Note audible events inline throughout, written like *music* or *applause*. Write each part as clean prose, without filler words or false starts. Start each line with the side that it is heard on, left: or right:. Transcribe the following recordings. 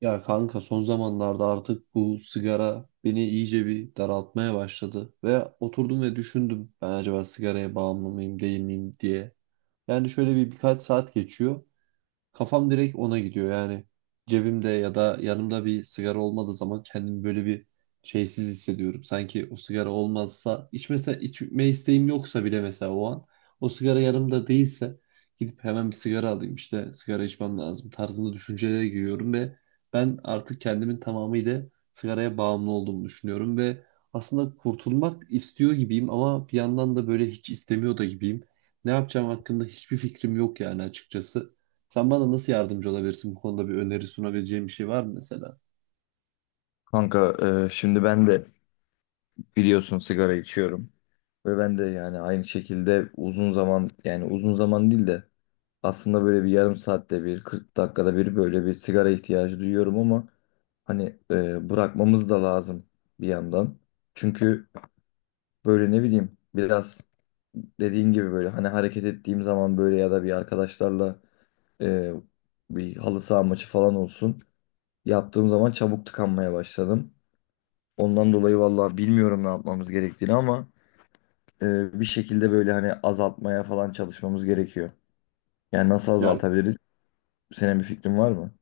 right: Ya kanka son zamanlarda artık bu sigara beni iyice bir daraltmaya başladı ve oturdum ve düşündüm ben acaba sigaraya bağımlı mıyım değil miyim diye. Yani şöyle birkaç saat geçiyor. Kafam direkt ona gidiyor yani. Cebimde ya da yanımda bir sigara olmadığı zaman kendimi böyle bir şeysiz hissediyorum. Sanki o sigara olmazsa, içmese, içme isteğim yoksa bile mesela o an o sigara yanımda değilse gidip hemen bir sigara alayım, işte sigara içmem lazım tarzında düşüncelere giriyorum ve ben artık kendimin tamamıyla sigaraya bağımlı olduğumu düşünüyorum ve aslında kurtulmak istiyor gibiyim ama bir yandan da böyle hiç istemiyor da gibiyim. Ne yapacağım hakkında hiçbir fikrim yok yani açıkçası. Sen bana nasıl yardımcı olabilirsin, bu konuda bir öneri sunabileceğin bir şey var mı mesela?
left: Kanka şimdi ben de biliyorsun sigara içiyorum ve ben de yani aynı şekilde uzun zaman değil de aslında böyle bir yarım saatte bir 40 dakikada bir böyle bir sigara ihtiyacı duyuyorum ama hani bırakmamız da lazım bir yandan. Çünkü böyle ne bileyim biraz dediğin gibi böyle hani hareket ettiğim zaman böyle ya da bir arkadaşlarla e, bir halı saha maçı falan olsun yaptığım zaman çabuk tıkanmaya başladım. Ondan dolayı vallahi bilmiyorum ne yapmamız gerektiğini ama bir şekilde böyle hani azaltmaya falan çalışmamız gerekiyor. Yani nasıl
right: Ya
left: azaltabiliriz? Senin bir fikrin var mı?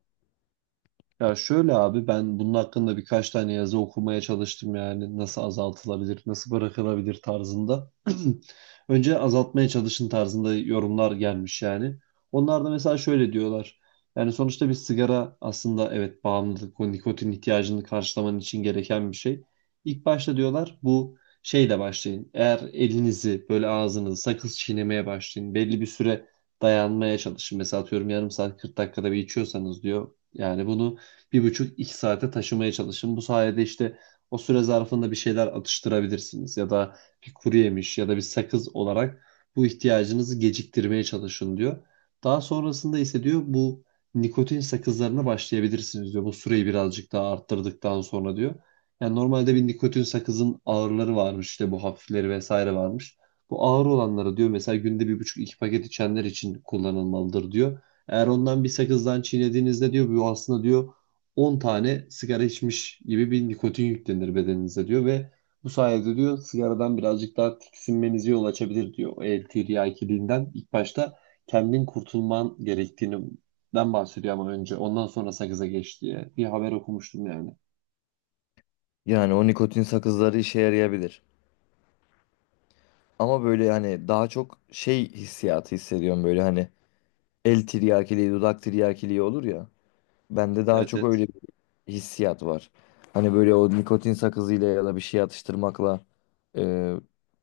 right: Ya şöyle abi, ben bunun hakkında birkaç tane yazı okumaya çalıştım, yani nasıl azaltılabilir, nasıl bırakılabilir tarzında. *clears throat* Önce azaltmaya çalışın tarzında yorumlar gelmiş yani. Onlar da mesela şöyle diyorlar. Yani sonuçta bir sigara aslında evet bağımlılık, o nikotin ihtiyacını karşılaman için gereken bir şey. İlk başta diyorlar bu şeyle başlayın. Eğer elinizi böyle, ağzınızı sakız çiğnemeye başlayın. Belli bir süre dayanmaya çalışın. Mesela atıyorum yarım saat 40 dakikada bir içiyorsanız diyor. Yani bunu 1,5-2 saate taşımaya çalışın. Bu sayede işte o süre zarfında bir şeyler atıştırabilirsiniz ya da bir kuru yemiş ya da bir sakız olarak bu ihtiyacınızı geciktirmeye çalışın diyor. Daha sonrasında ise diyor bu nikotin sakızlarına başlayabilirsiniz diyor. Bu süreyi birazcık daha arttırdıktan sonra diyor. Yani normalde bir nikotin sakızın ağırları varmış, işte bu hafifleri vesaire varmış. Bu ağır olanları diyor mesela günde 1,5-2 paket içenler için kullanılmalıdır diyor. Eğer ondan bir sakızdan çiğnediğinizde diyor, bu aslında diyor 10 tane sigara içmiş gibi bir nikotin yüklenir bedeninize diyor ve bu sayede diyor sigaradan birazcık daha tiksinmenizi yol açabilir diyor. O el tiryakiliğinden ilk başta kendin kurtulman gerektiğinden bahsediyor ama önce ondan sonra sakıza geç diye bir haber okumuştum yani.
left: Yani o nikotin sakızları işe yarayabilir. Ama böyle hani daha çok şey hissiyatı hissediyorum böyle hani el tiryakiliği, dudak tiryakiliği olur ya. Bende daha
right: Evet,
left: çok
right: evet.
left: öyle bir hissiyat var. Hani böyle o nikotin sakızıyla ya da bir şey atıştırmakla e,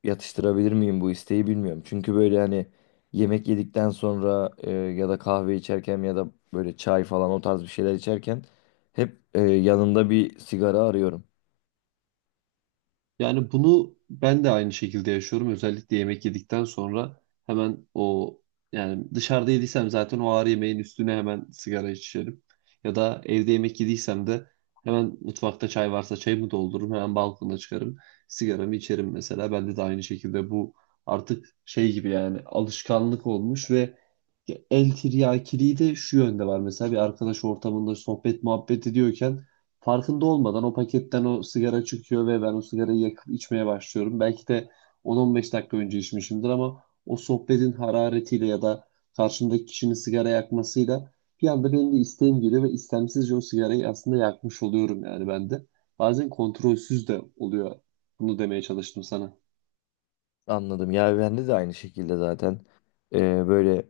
left: yatıştırabilir miyim bu isteği bilmiyorum. Çünkü böyle hani yemek yedikten sonra ya da kahve içerken ya da böyle çay falan o tarz bir şeyler içerken hep yanında bir sigara arıyorum.
right: Yani bunu ben de aynı şekilde yaşıyorum. Özellikle yemek yedikten sonra hemen o, yani dışarıda yediysem zaten o ağır yemeğin üstüne hemen sigara içerim. Ya da evde yemek yediysem de hemen mutfakta çay varsa çayımı doldururum. Hemen balkona çıkarım. Sigaramı içerim mesela. Bende de aynı şekilde bu artık şey gibi, yani alışkanlık olmuş ve el tiryakiliği de şu yönde var. Mesela bir arkadaş ortamında sohbet muhabbet ediyorken farkında olmadan o paketten o sigara çıkıyor ve ben o sigarayı yakıp içmeye başlıyorum. Belki de 10-15 dakika önce içmişimdir ama o sohbetin hararetiyle ya da karşımdaki kişinin sigara yakmasıyla bir anda benim de isteğim geliyor ve istemsizce o sigarayı aslında yakmış oluyorum yani ben de. Bazen kontrolsüz de oluyor. Bunu demeye çalıştım sana.
left: Anladım. Ya bende de aynı şekilde zaten. E, Böyle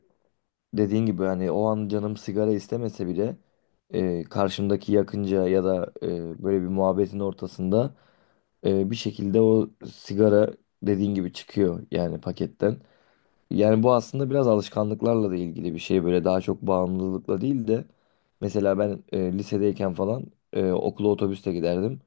left: dediğin gibi hani o an canım sigara istemese bile karşımdaki yakınca ya da böyle bir muhabbetin ortasında bir şekilde o sigara dediğin gibi çıkıyor yani paketten. Yani bu aslında biraz alışkanlıklarla da ilgili bir şey böyle daha çok bağımlılıkla değil de mesela ben lisedeyken falan okula otobüste giderdim.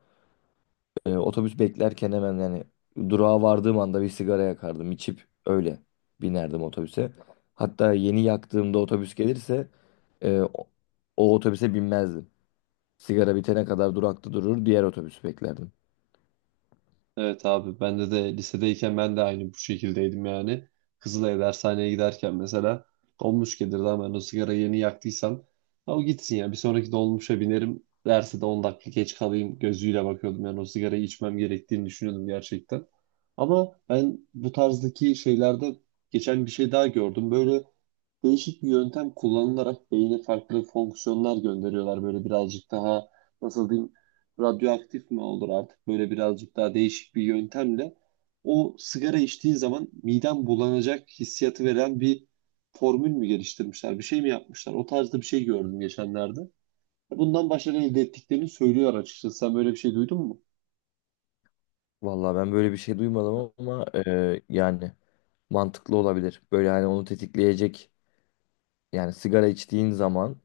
left: Otobüs beklerken hemen yani durağa vardığım anda bir sigara yakardım içip öyle binerdim otobüse. Hatta yeni yaktığımda otobüs gelirse e, o, o otobüse binmezdim. Sigara bitene kadar durakta durur diğer otobüsü beklerdim.
right: Evet abi, bende de lisedeyken ben de aynı bu şekildeydim yani. Kızılay'a dershaneye giderken mesela dolmuş gelirdi ama ben o sigara yeni yaktıysam, ha o gitsin ya, bir sonraki dolmuşa binerim derse de 10 dakika geç kalayım gözüyle bakıyordum yani, o sigarayı içmem gerektiğini düşünüyordum gerçekten. Ama ben bu tarzdaki şeylerde geçen bir şey daha gördüm. Böyle değişik bir yöntem kullanılarak beyine farklı fonksiyonlar gönderiyorlar. Böyle birazcık daha nasıl diyeyim, radyoaktif mi olur artık, böyle birazcık daha değişik bir yöntemle o sigara içtiğin zaman miden bulanacak hissiyatı veren bir formül mü geliştirmişler, bir şey mi yapmışlar, o tarzda bir şey gördüm geçenlerde. Bundan başarı elde ettiklerini söylüyor açıkçası. Sen böyle bir şey duydun mu?
left: Vallahi ben böyle bir şey duymadım ama yani mantıklı olabilir. Böyle hani onu tetikleyecek yani sigara içtiğin zaman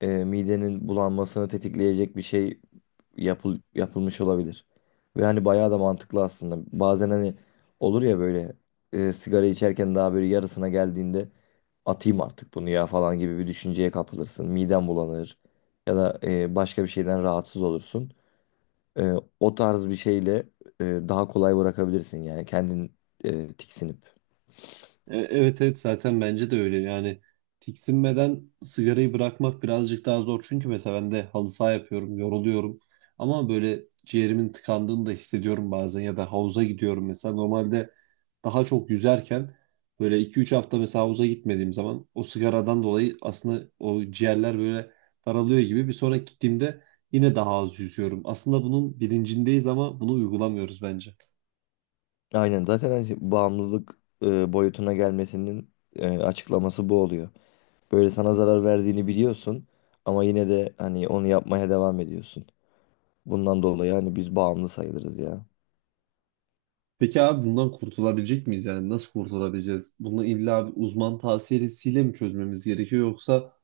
left: midenin bulanmasını tetikleyecek bir şey yapılmış olabilir. Ve hani bayağı da mantıklı aslında. Bazen hani olur ya böyle sigara içerken daha böyle yarısına geldiğinde atayım artık bunu ya falan gibi bir düşünceye kapılırsın. Miden bulanır ya da başka bir şeyden rahatsız olursun. E, O tarz bir şeyle daha kolay bırakabilirsin yani kendin tiksinip.
right: Evet, evet, zaten bence de öyle yani. Tiksinmeden sigarayı bırakmak birazcık daha zor çünkü mesela ben de halı saha yapıyorum, yoruluyorum ama böyle ciğerimin tıkandığını da hissediyorum bazen, ya da havuza gidiyorum mesela. Normalde daha çok yüzerken böyle 2-3 hafta mesela havuza gitmediğim zaman o sigaradan dolayı aslında o ciğerler böyle daralıyor gibi, bir sonraki gittiğimde yine daha az yüzüyorum. Aslında bunun bilincindeyiz ama bunu uygulamıyoruz bence.
left: Aynen zaten hani bağımlılık boyutuna gelmesinin açıklaması bu oluyor. Böyle sana zarar verdiğini biliyorsun ama yine de hani onu yapmaya devam ediyorsun. Bundan dolayı hani biz bağımlı sayılırız ya.
right: Peki abi, bundan kurtulabilecek miyiz yani? Nasıl kurtulabileceğiz? Bunu illa bir uzman tavsiyesiyle mi çözmemiz gerekiyor, yoksa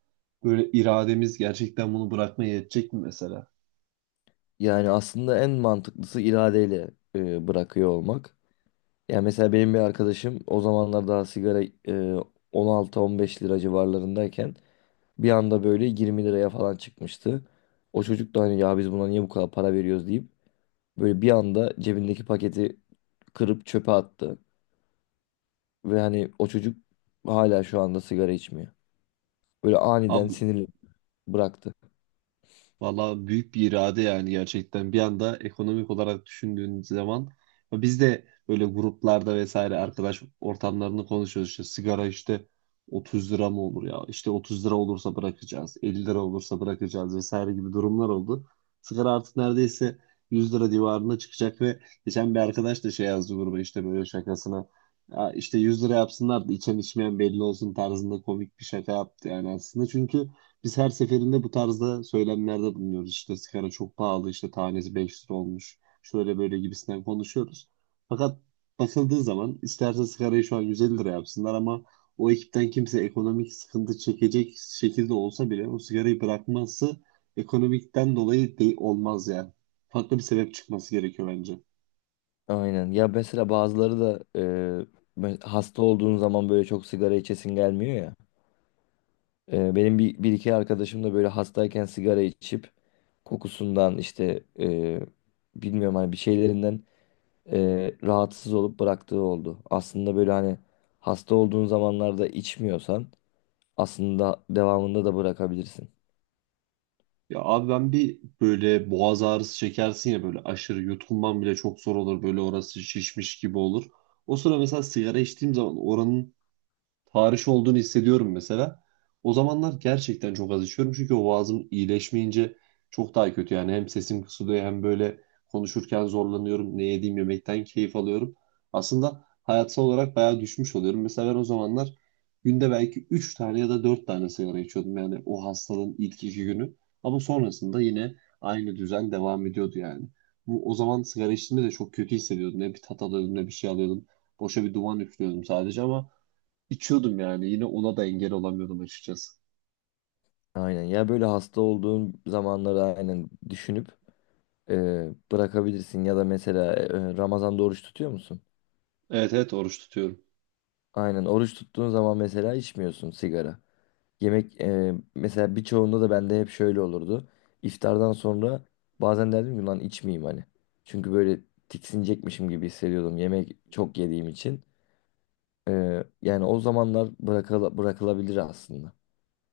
right: böyle irademiz gerçekten bunu bırakmaya yetecek mi mesela?
left: Yani aslında en mantıklısı iradeyle bırakıyor olmak. Yani mesela benim bir arkadaşım o zamanlar daha sigara 16-15 lira civarlarındayken bir anda böyle 20 liraya falan çıkmıştı. O çocuk da hani ya biz buna niye bu kadar para veriyoruz deyip böyle bir anda cebindeki paketi kırıp çöpe attı. Ve hani o çocuk hala şu anda sigara içmiyor. Böyle aniden
right: Abi,
left: sinirli bıraktı.
right: valla büyük bir irade yani gerçekten. Bir anda ekonomik olarak düşündüğün zaman, ya biz de böyle gruplarda vesaire arkadaş ortamlarını konuşuyoruz. İşte sigara işte 30 lira mı olur ya? İşte 30 lira olursa bırakacağız, 50 lira olursa bırakacağız vesaire gibi durumlar oldu. Sigara artık neredeyse 100 lira civarına çıkacak ve geçen bir arkadaş da şey yazdı gruba işte, böyle şakasına. Ya işte 100 lira yapsınlar da içen içmeyen belli olsun tarzında komik bir şaka yaptı yani aslında. Çünkü biz her seferinde bu tarzda söylemlerde bulunuyoruz. İşte sigara çok pahalı, işte tanesi 5 lira olmuş, şöyle böyle gibisinden konuşuyoruz. Fakat bakıldığı zaman isterse sigarayı şu an 150 lira yapsınlar ama o ekipten kimse ekonomik sıkıntı çekecek şekilde olsa bile o sigarayı bırakması ekonomikten dolayı değil, olmaz yani. Farklı bir sebep çıkması gerekiyor bence.
left: Aynen. Ya mesela bazıları da hasta olduğun zaman böyle çok sigara içesin gelmiyor ya. Benim bir iki arkadaşım da böyle hastayken sigara içip kokusundan işte bilmiyorum hani bir şeylerinden rahatsız olup bıraktığı oldu. Aslında böyle hani hasta olduğun zamanlarda içmiyorsan aslında devamında da bırakabilirsin.
right: Ya abi, ben bir böyle boğaz ağrısı çekersin ya, böyle aşırı yutkunman bile çok zor olur, böyle orası şişmiş gibi olur. O sıra mesela sigara içtiğim zaman oranın tarih olduğunu hissediyorum mesela. O zamanlar gerçekten çok az içiyorum çünkü o boğazım iyileşmeyince çok daha kötü, yani hem sesim kısılıyor hem böyle konuşurken zorlanıyorum. Ne yediğim yemekten keyif alıyorum. Aslında hayatsal olarak bayağı düşmüş oluyorum. Mesela ben o zamanlar günde belki 3 tane ya da 4 tane sigara içiyordum yani, o hastalığın ilk 2 günü. Ama sonrasında yine aynı düzen devam ediyordu yani. Bu, o zaman sigara içtiğimde de çok kötü hissediyordum. Ne bir tat alıyordum ne bir şey alıyordum. Boşa bir duman üflüyordum sadece ama İçiyordum yani. Yine ona da engel olamıyordum açıkçası.
left: Aynen. Ya böyle hasta olduğun zamanları aynen düşünüp bırakabilirsin ya da mesela Ramazan'da oruç tutuyor musun?
right: Evet, evet, oruç tutuyorum.
left: Aynen oruç tuttuğun zaman mesela içmiyorsun sigara. Yemek mesela birçoğunda da bende hep şöyle olurdu. İftardan sonra bazen derdim ki lan içmeyeyim hani. Çünkü böyle tiksinecekmişim gibi hissediyordum yemek çok yediğim için. Yani o zamanlar bırakılabilir aslında.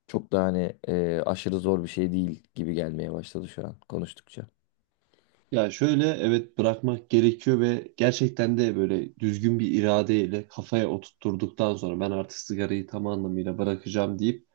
left: Çok da hani aşırı zor bir şey değil gibi gelmeye başladı şu an konuştukça.
right: Ya şöyle, evet bırakmak gerekiyor ve gerçekten de böyle düzgün bir iradeyle kafaya oturtturduktan sonra, ben artık sigarayı tam anlamıyla bırakacağım deyip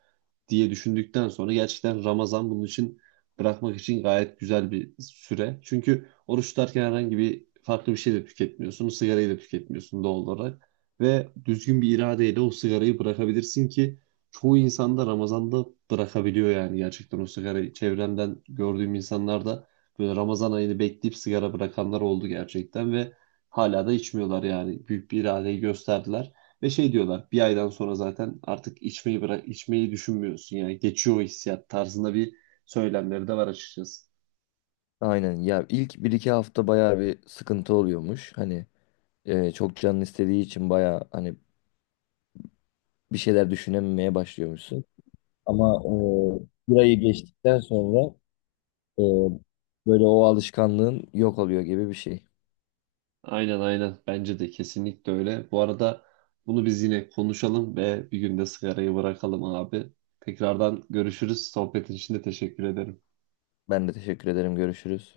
right: diye düşündükten sonra, gerçekten Ramazan bunun için, bırakmak için gayet güzel bir süre. Çünkü oruç tutarken herhangi bir farklı bir şey de tüketmiyorsun. Sigarayı da tüketmiyorsun doğal olarak. Ve düzgün bir iradeyle o sigarayı bırakabilirsin ki çoğu insan da Ramazan'da bırakabiliyor yani gerçekten o sigarayı. Çevremden gördüğüm insanlar da böyle Ramazan ayını bekleyip sigara bırakanlar oldu gerçekten ve hala da içmiyorlar yani. Büyük bir iradeyi gösterdiler. Ve şey diyorlar, bir aydan sonra zaten artık içmeyi bırak, içmeyi düşünmüyorsun yani, geçiyor o hissiyat tarzında bir söylemleri de var açıkçası.
left: Aynen ya ilk bir iki hafta bayağı bir sıkıntı oluyormuş. Hani çok canın istediği için baya hani bir şeyler düşünememeye başlıyormuşsun. Ama burayı geçtikten sonra e, böyle o alışkanlığın yok oluyor gibi bir şey.
right: Aynen, aynen, bence de kesinlikle öyle. Bu arada bunu biz yine konuşalım ve bir gün de sigarayı bırakalım abi. Tekrardan görüşürüz. Sohbetin için de teşekkür ederim.
left: Ben de teşekkür ederim. Görüşürüz.